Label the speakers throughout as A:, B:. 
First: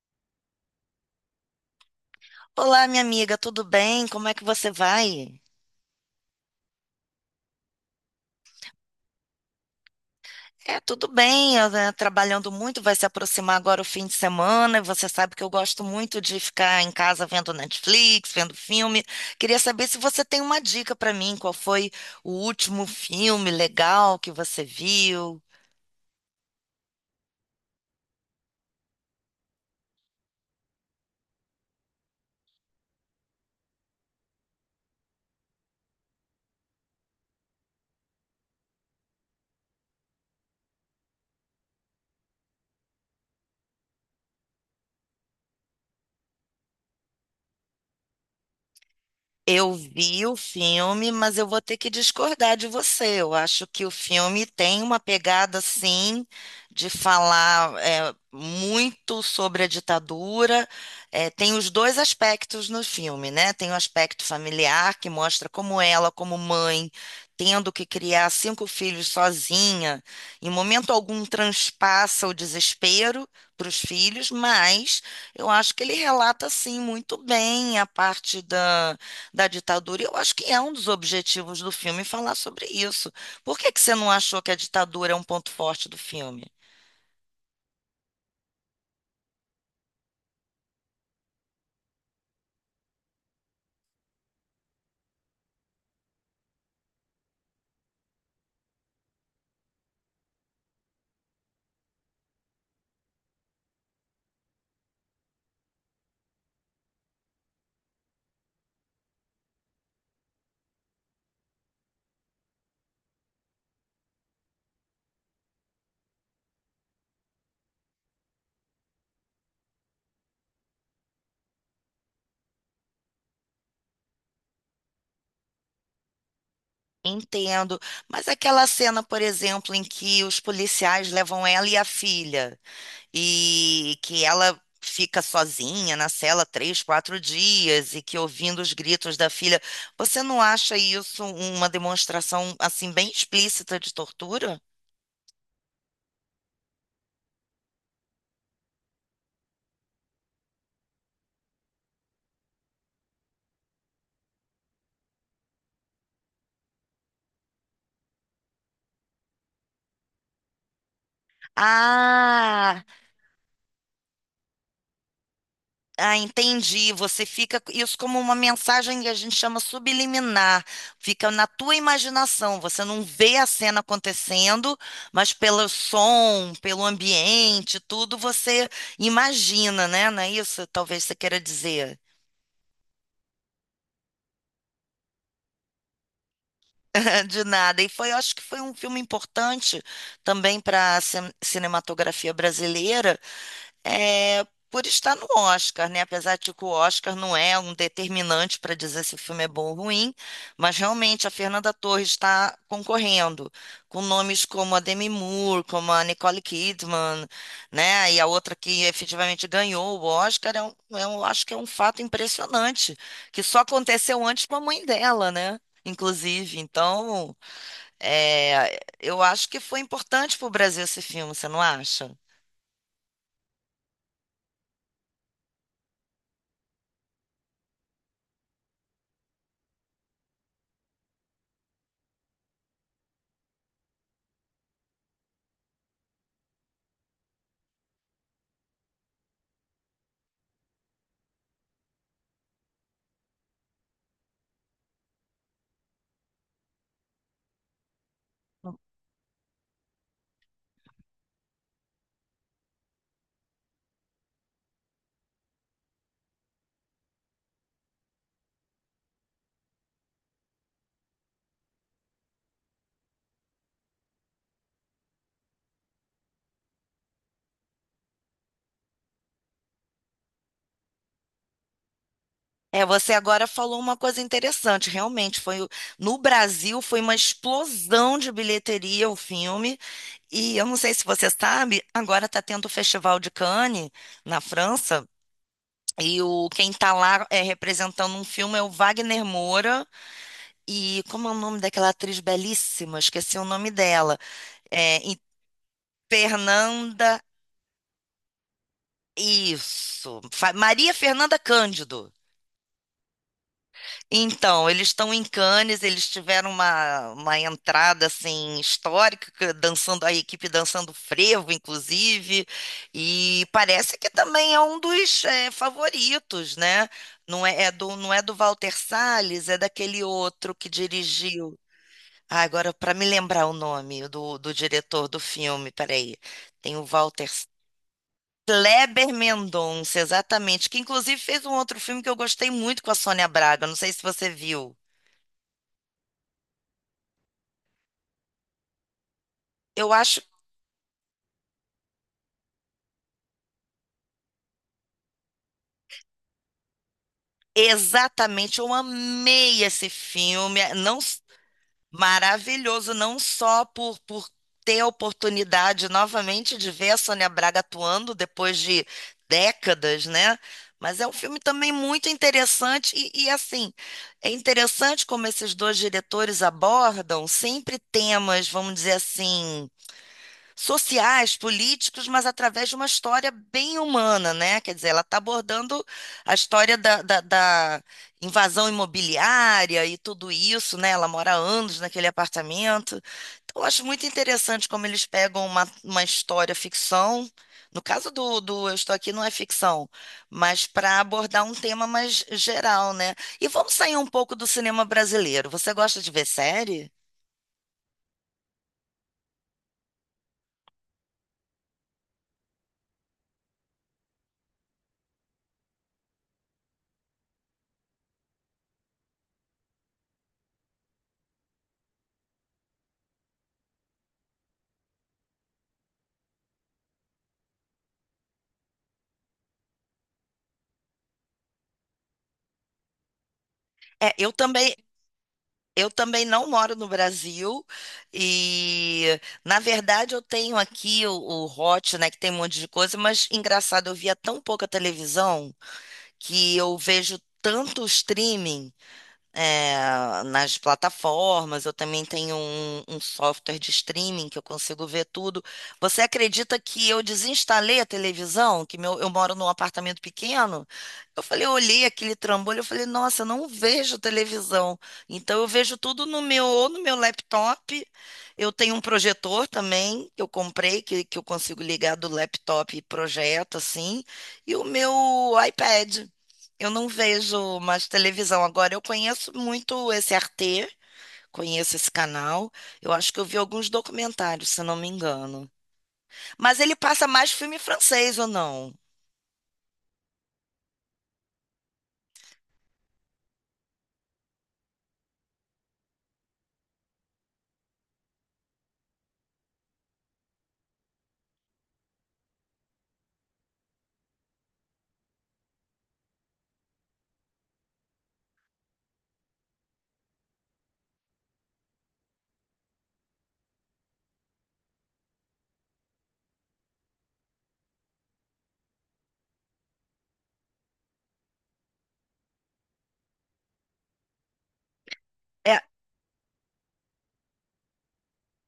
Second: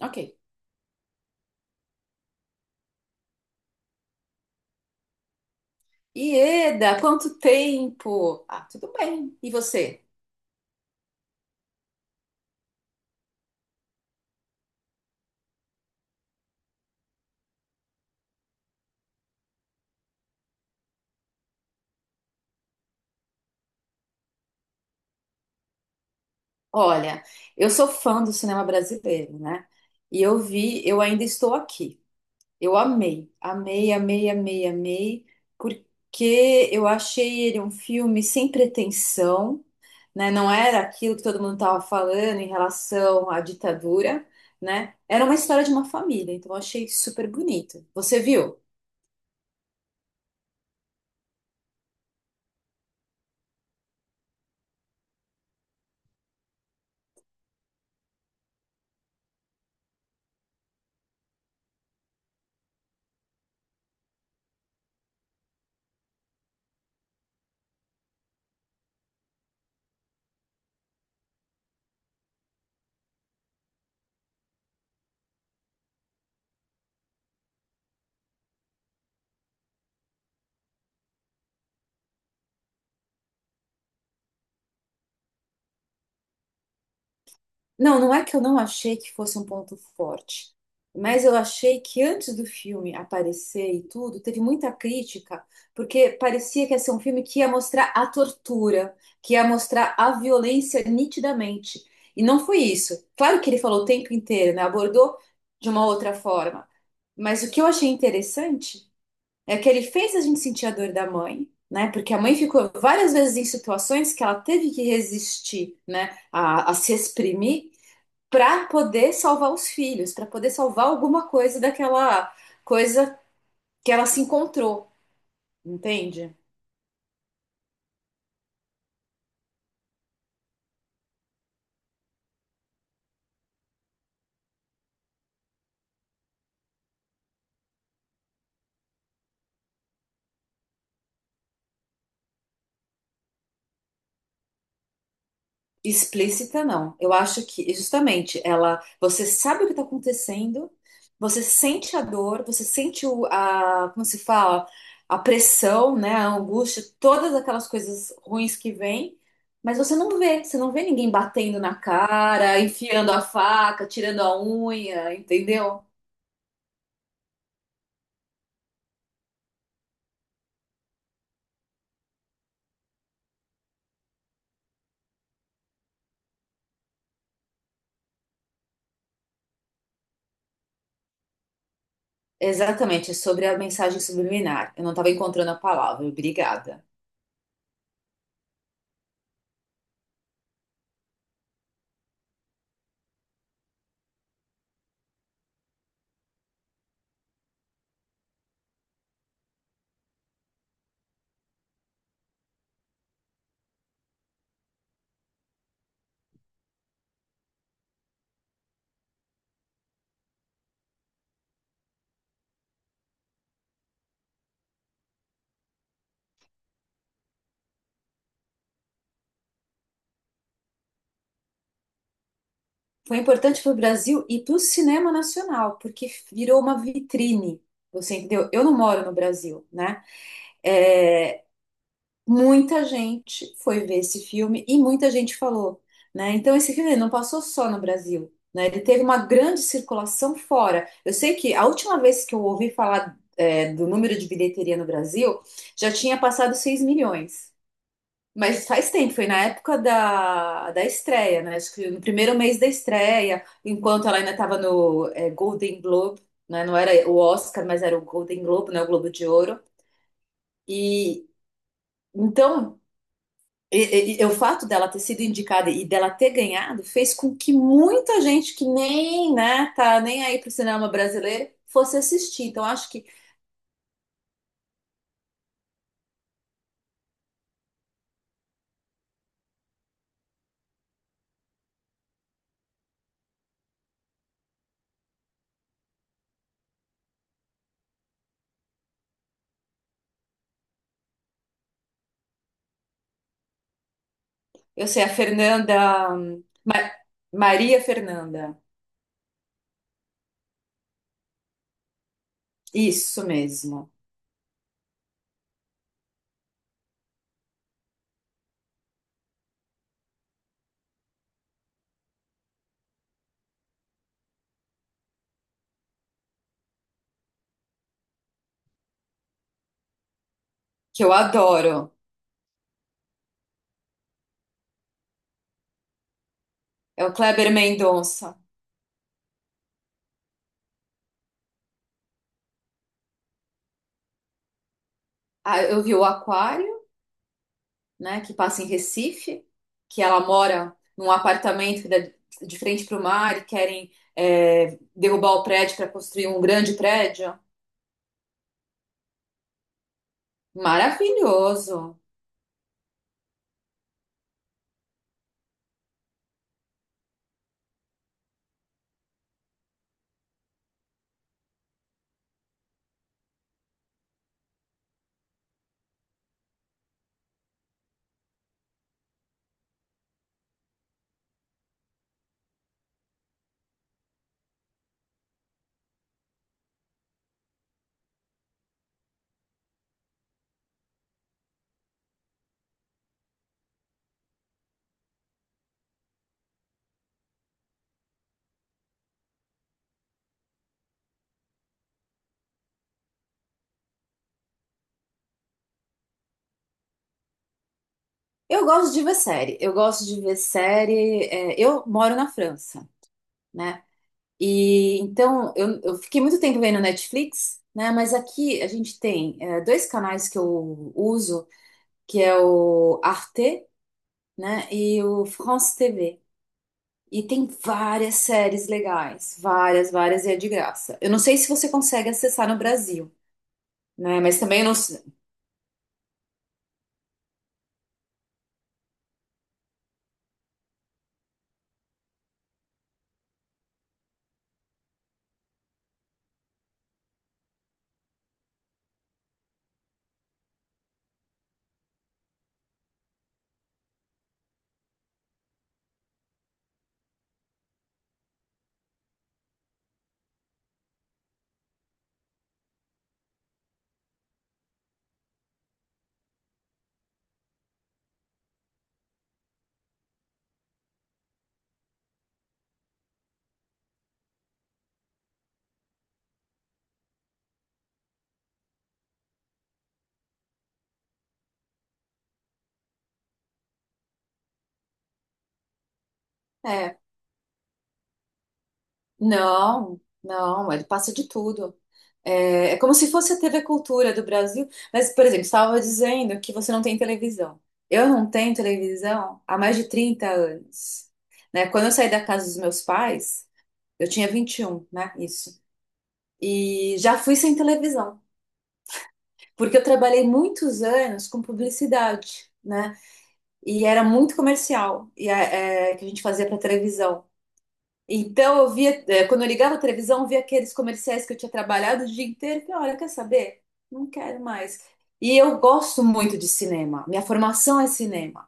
A: Ok.
B: Olá, minha amiga, tudo bem? Como é que você vai?
A: Ieda, quanto tempo? Ah, tudo bem. E você?
B: É, tudo bem, eu, né, trabalhando muito, vai se aproximar agora o fim de semana, e você sabe que eu gosto muito de ficar em casa vendo Netflix, vendo filme. Queria saber se você tem uma dica para mim, qual foi o último filme legal que você viu?
A: Olha, eu sou fã do cinema brasileiro, né? E eu vi, eu ainda estou aqui. Eu amei, amei, amei, amei, amei, porque eu achei ele um filme sem pretensão, né? Não era aquilo que todo mundo estava falando em relação à ditadura, né? Era uma história de uma família, então eu achei super bonito. Você viu?
B: Eu vi o filme, mas eu vou ter que discordar de você. Eu acho que o filme tem uma pegada, sim, de falar muito sobre a ditadura. É, tem os dois aspectos no filme, né? Tem o aspecto familiar, que mostra como ela, como mãe, tendo que criar cinco filhos sozinha, em momento algum transpassa o desespero para os filhos, mas eu acho que ele relata, sim, muito bem a parte da ditadura. E eu acho que é um dos objetivos do filme falar sobre isso. Por que que você não achou que a ditadura é um ponto forte do filme?
A: Não, não é que eu não achei que fosse um ponto forte, mas eu achei que antes do filme aparecer e tudo, teve muita crítica, porque parecia que ia ser um filme que ia mostrar a tortura, que ia mostrar a violência nitidamente. E não foi isso. Claro que ele falou o tempo inteiro, né? Abordou de uma outra forma. Mas o que eu achei interessante é que ele fez a gente sentir a dor da mãe, né? Porque a mãe ficou várias vezes em situações que ela teve que resistir, né? A se exprimir para poder salvar os filhos, para poder salvar alguma coisa daquela coisa que ela se encontrou, entende?
B: Entendo, mas aquela cena, por exemplo, em que os policiais levam ela e a filha, e que ela fica sozinha na cela 3, 4 dias, e que ouvindo os gritos da filha, você não acha isso uma demonstração assim bem explícita de tortura?
A: Explícita não. Eu acho que justamente ela, você sabe o que está acontecendo, você sente a dor, você sente como se fala, a pressão, né, a angústia, todas aquelas coisas ruins que vêm, mas você não vê ninguém batendo na cara,
B: Ah,
A: enfiando a faca, tirando a unha, entendeu?
B: Ah, entendi. Você fica isso como uma mensagem que a gente chama subliminar. Fica na tua imaginação. Você não vê a cena acontecendo, mas pelo som, pelo ambiente, tudo você imagina, né? Não é isso? Talvez você queira dizer.
A: Exatamente, é sobre a mensagem subliminar. Eu não estava encontrando a palavra, obrigada.
B: De nada. E foi, eu acho que foi um filme importante também para a cinematografia brasileira é, por estar no Oscar, né? Apesar de que o Oscar não é um determinante para dizer se o filme é bom ou ruim, mas realmente a Fernanda Torres está concorrendo com nomes como a Demi Moore, como a Nicole Kidman, né? E a outra que efetivamente ganhou o Oscar, acho que é um fato impressionante, que só aconteceu antes com a mãe dela, né? Inclusive, então, eu acho que foi importante para o Brasil esse filme, você não acha?
A: Foi importante para o Brasil e para o cinema nacional, porque virou uma vitrine. Você entendeu? Eu não moro no Brasil, né? É, muita gente foi ver esse filme e muita gente falou, né? Então esse filme não passou só no Brasil, né? Ele teve uma grande circulação fora. Eu sei que a última vez que eu ouvi falar, é, do número de bilheteria no Brasil, já tinha passado 6 milhões. Mas faz tempo, foi na época da estreia, né? Acho que no primeiro mês da estreia, enquanto ela ainda estava no Golden Globe, né? Não era o Oscar, mas era o Golden Globe, né? O Globo de Ouro. E então, e o fato dela ter sido indicada e dela ter ganhado fez com que muita gente que nem, né, tá nem aí pro cinema brasileiro fosse assistir. Então,
B: É,
A: acho que,
B: você agora falou uma coisa interessante. Realmente, no Brasil foi uma explosão de bilheteria o filme. E eu não sei se você sabe, agora está tendo o Festival de Cannes na França. E o quem está lá representando um filme é o Wagner Moura. E como é o nome daquela atriz belíssima? Esqueci o nome dela.
A: eu
B: É,
A: sei, a
B: e
A: Fernanda,
B: Fernanda.
A: Maria Fernanda,
B: Isso. Maria Fernanda Cândido.
A: isso mesmo,
B: Então, eles estão em Cannes, eles tiveram uma, entrada assim histórica, dançando a equipe dançando frevo, inclusive, e parece que também é um dos favoritos, né? Não é do Walter Salles, é daquele outro que
A: que eu
B: dirigiu.
A: adoro.
B: Ah, agora para me lembrar o nome do diretor do filme, peraí, tem o
A: É o
B: Walter
A: Kleber Mendonça.
B: Kleber Mendonça, exatamente, que inclusive fez um outro filme que eu gostei muito com a Sônia Braga, não sei se você viu.
A: Ah, eu vi o Aquário, né, que passa em Recife,
B: Eu
A: que
B: acho
A: ela mora num apartamento que dá de frente para o mar e querem derrubar o prédio para construir um grande prédio.
B: exatamente, eu amei esse filme,
A: Maravilhoso.
B: maravilhoso, não só por, ter a oportunidade novamente de ver a Sônia Braga atuando depois de décadas, né? Mas é um filme também muito interessante e assim, é interessante como esses dois diretores abordam sempre temas, vamos dizer assim, sociais, políticos, mas através de uma história bem humana, né? Quer dizer, ela está abordando a história da invasão imobiliária e tudo isso, né? Ela mora há anos naquele apartamento. Então, eu acho muito interessante como eles pegam uma, história ficção. No caso do Eu Estou Aqui não é ficção, mas para abordar um tema mais geral, né? E vamos sair um pouco do cinema brasileiro. Você gosta de ver série?
A: Eu gosto de ver série. Eu gosto de ver série. Eu moro na França, né? E então eu fiquei muito tempo vendo Netflix, né? Mas aqui a gente tem é, dois canais que eu uso, que é o Arte né? E o France TV. E tem várias séries legais, várias, várias, e é de graça. Eu não sei se você consegue acessar no Brasil,
B: É,
A: né?
B: eu
A: Mas também eu
B: também,
A: não sei.
B: Eu também não moro no Brasil e, na verdade, eu tenho aqui o, Hot, né, que tem um monte de coisa, mas engraçado, eu via tão pouca televisão que eu vejo tanto streaming nas plataformas, eu também tenho um software de streaming que eu consigo ver tudo. Você acredita que eu desinstalei a televisão? Que meu, eu moro num apartamento pequeno? Eu falei, eu olhei aquele trambolho, eu falei, nossa, eu não vejo televisão. Então eu vejo tudo no meu, ou no meu laptop. Eu tenho um projetor também que eu comprei, que eu consigo ligar do laptop e projeto assim, e o meu iPad. Eu não vejo mais televisão agora. Eu conheço muito esse RT, conheço esse canal. Eu acho que eu vi alguns documentários, se não me engano. Mas ele
A: É,
B: passa mais filme francês ou não?
A: não, não, ele passa de tudo. É, é como se fosse a TV Cultura do Brasil. Mas, por exemplo, estava dizendo que você não tem televisão. Eu não tenho televisão há mais de 30 anos, né? Quando eu saí da casa dos meus pais, eu tinha 21 né? Isso. E já fui sem televisão. Porque eu trabalhei muitos anos com publicidade, né? E era muito comercial, que a gente fazia para televisão. Então eu via, é, quando eu ligava a televisão, eu via aqueles comerciais que eu tinha trabalhado o dia inteiro. E olha, quer saber? Não quero mais. E eu
B: É,
A: gosto muito de cinema. Minha formação é cinema.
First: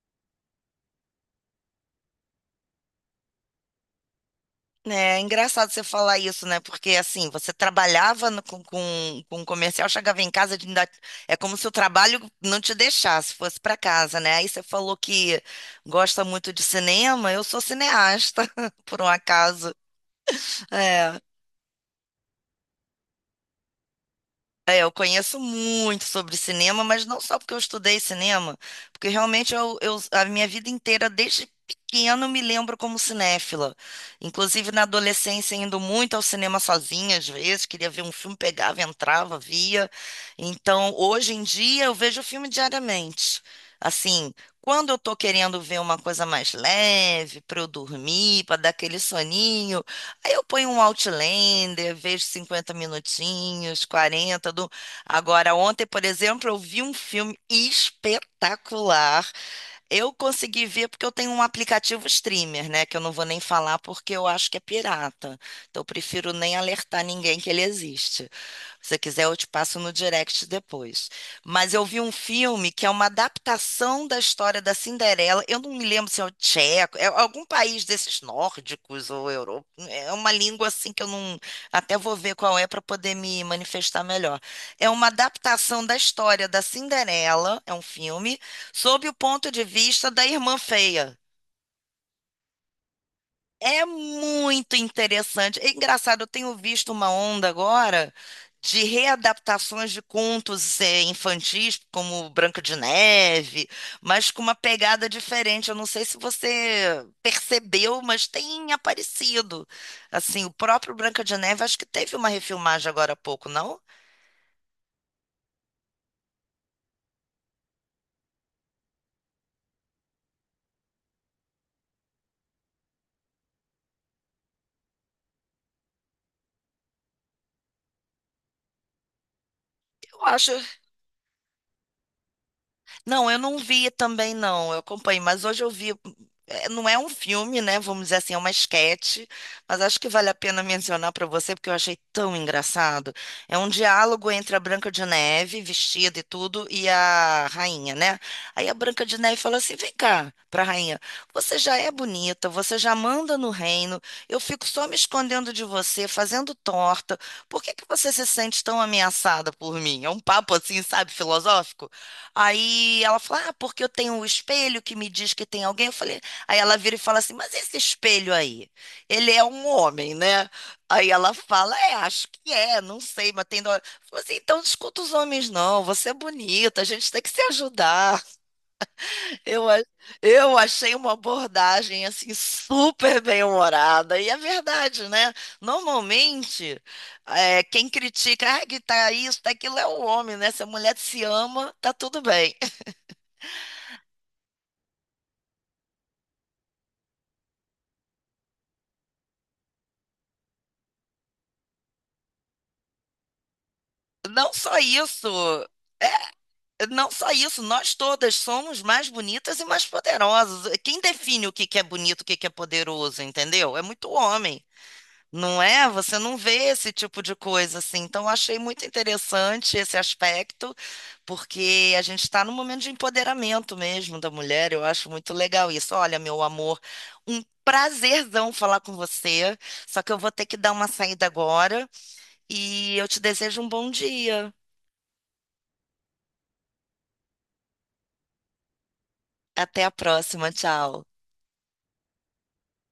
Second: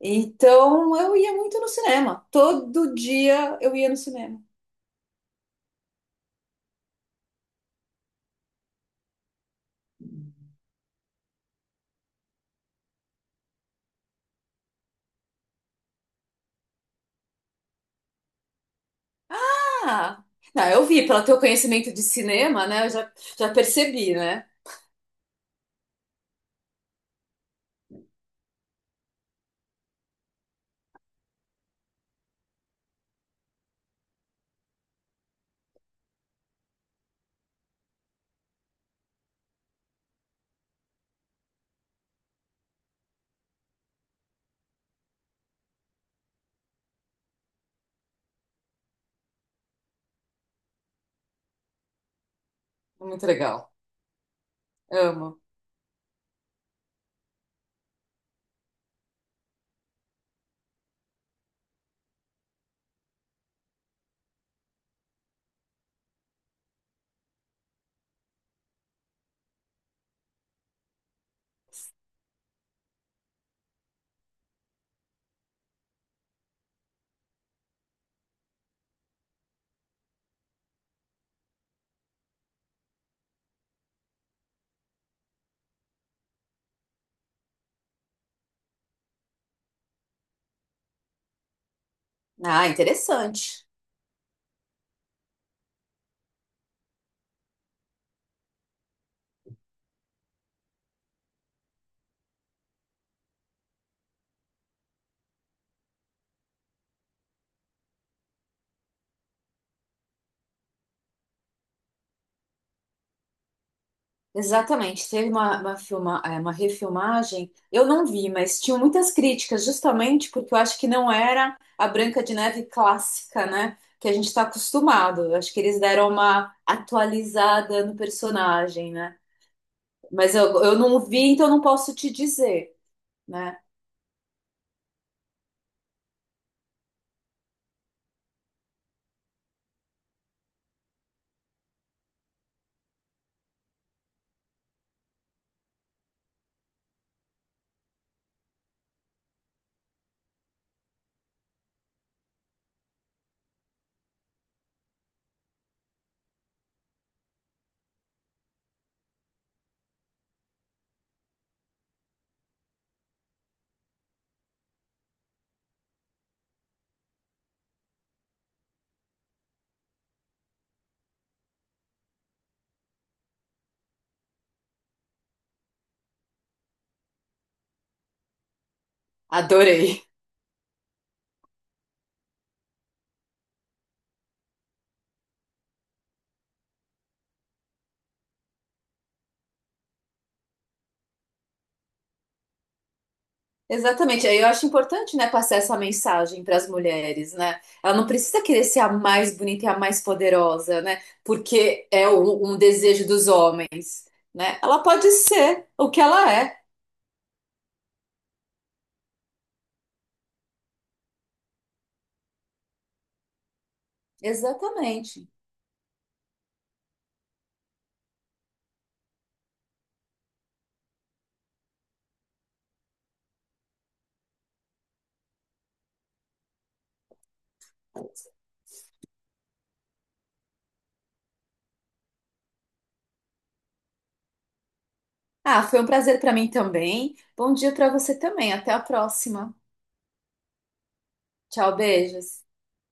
A: Então eu ia muito no cinema. Todo dia eu ia no cinema.
B: né, é engraçado você falar isso, né? Porque assim, você trabalhava com um comercial, chegava em casa, é como se o trabalho não te deixasse, fosse para casa, né? Aí você falou que gosta muito de cinema. Eu sou cineasta, por um acaso.
A: Ah, não, eu vi,
B: É.
A: pelo teu conhecimento de cinema, né? Eu já percebi, né?
B: É, eu conheço muito sobre cinema, mas não só porque eu estudei cinema, porque realmente a minha vida inteira, desde pequena, eu me lembro como cinéfila. Inclusive na adolescência, indo muito ao cinema sozinha, às vezes, queria ver um filme, pegava, entrava, via. Então, hoje em dia, eu vejo filme diariamente. Assim, quando eu tô querendo ver uma coisa mais leve, para eu dormir, para dar aquele soninho. Aí eu ponho um Outlander, vejo cinquenta
A: Muito legal.
B: minutinhos, 40 do...
A: Amo.
B: Agora, ontem, por exemplo, eu vi um filme espetacular eu consegui ver porque eu tenho um aplicativo streamer, né? Que eu não vou nem falar porque eu acho que é pirata. Então eu prefiro nem alertar ninguém que ele existe. Se você quiser, eu te passo no direct depois. Mas eu vi um filme que é uma adaptação da história da Cinderela. Eu não me lembro se é o tcheco, é algum país desses nórdicos ou Europa. É uma língua assim que eu não. Até vou ver qual é para poder me manifestar melhor. É uma adaptação da história da Cinderela, é um filme sob o ponto de vista da irmã feia.
A: Ah, interessante.
B: É muito interessante. É engraçado, eu tenho visto uma onda agora de readaptações de contos infantis, como Branca de Neve, mas com uma pegada diferente. Eu não sei se você percebeu, mas tem aparecido. Assim, o próprio Branca de Neve, acho que teve uma refilmagem agora há pouco, não?
A: Exatamente. Teve uma refilmagem, eu não vi, mas tinham muitas críticas, justamente porque eu acho que não era a Branca de Neve clássica, né? Que a gente está acostumado. Eu acho que eles deram uma atualizada no personagem, né?
B: Eu
A: Mas eu,
B: acho,
A: eu não vi, então não posso te dizer,
B: Não, eu não
A: né?
B: vi também, não. Eu acompanhei, mas hoje eu vi. Não é um filme, né? Vamos dizer assim, é uma esquete, mas acho que vale a pena mencionar para você, porque eu achei tão engraçado. É um diálogo entre a Branca de Neve, vestida e tudo, e a rainha, né? Aí a Branca de Neve fala assim: vem cá, para a rainha, você já é bonita, você já manda no reino, eu fico só me escondendo de você, fazendo torta, por que que você se sente tão ameaçada por mim? É um papo assim, sabe, filosófico? Aí ela fala, ah, porque eu tenho um espelho que me diz que tem alguém. Eu falei, aí ela vira e fala assim, mas esse espelho aí, ele é um homem, né? Aí ela fala, é, acho que é, não sei, mas tem. Dó." Eu falei assim, então não escuta os homens, não. Você é bonita, a gente tem que se ajudar. Eu, a-
A: Adorei.
B: eu achei uma abordagem assim super bem-humorada. E é verdade, né? Normalmente, quem critica, ah, que tá isso, tá aquilo é o homem, né? Se a mulher se ama, tá tudo bem.
A: Exatamente. Aí eu acho importante, né, passar essa mensagem para as mulheres, né? Ela não precisa querer ser a mais bonita e a mais poderosa, né? Porque um desejo dos homens,
B: Não
A: né?
B: só
A: Ela pode
B: isso.
A: ser o que ela
B: É,
A: é.
B: não só isso, nós todas somos mais bonitas e mais poderosas. Quem define o que que é bonito, o que que é poderoso, entendeu? É muito homem,
A: Exatamente.
B: não é? Você não vê esse tipo de coisa assim. Então, eu achei muito interessante esse aspecto, porque a gente está num momento de empoderamento mesmo da mulher. Eu acho muito legal isso. Olha, meu amor, um prazerzão falar com você. Só que eu vou ter que dar uma saída agora e eu te desejo um bom dia.
A: Ah, foi um prazer para mim também. Bom dia para você também. Até a próxima.
B: Até a próxima, tchau.
A: Tchau, beijos.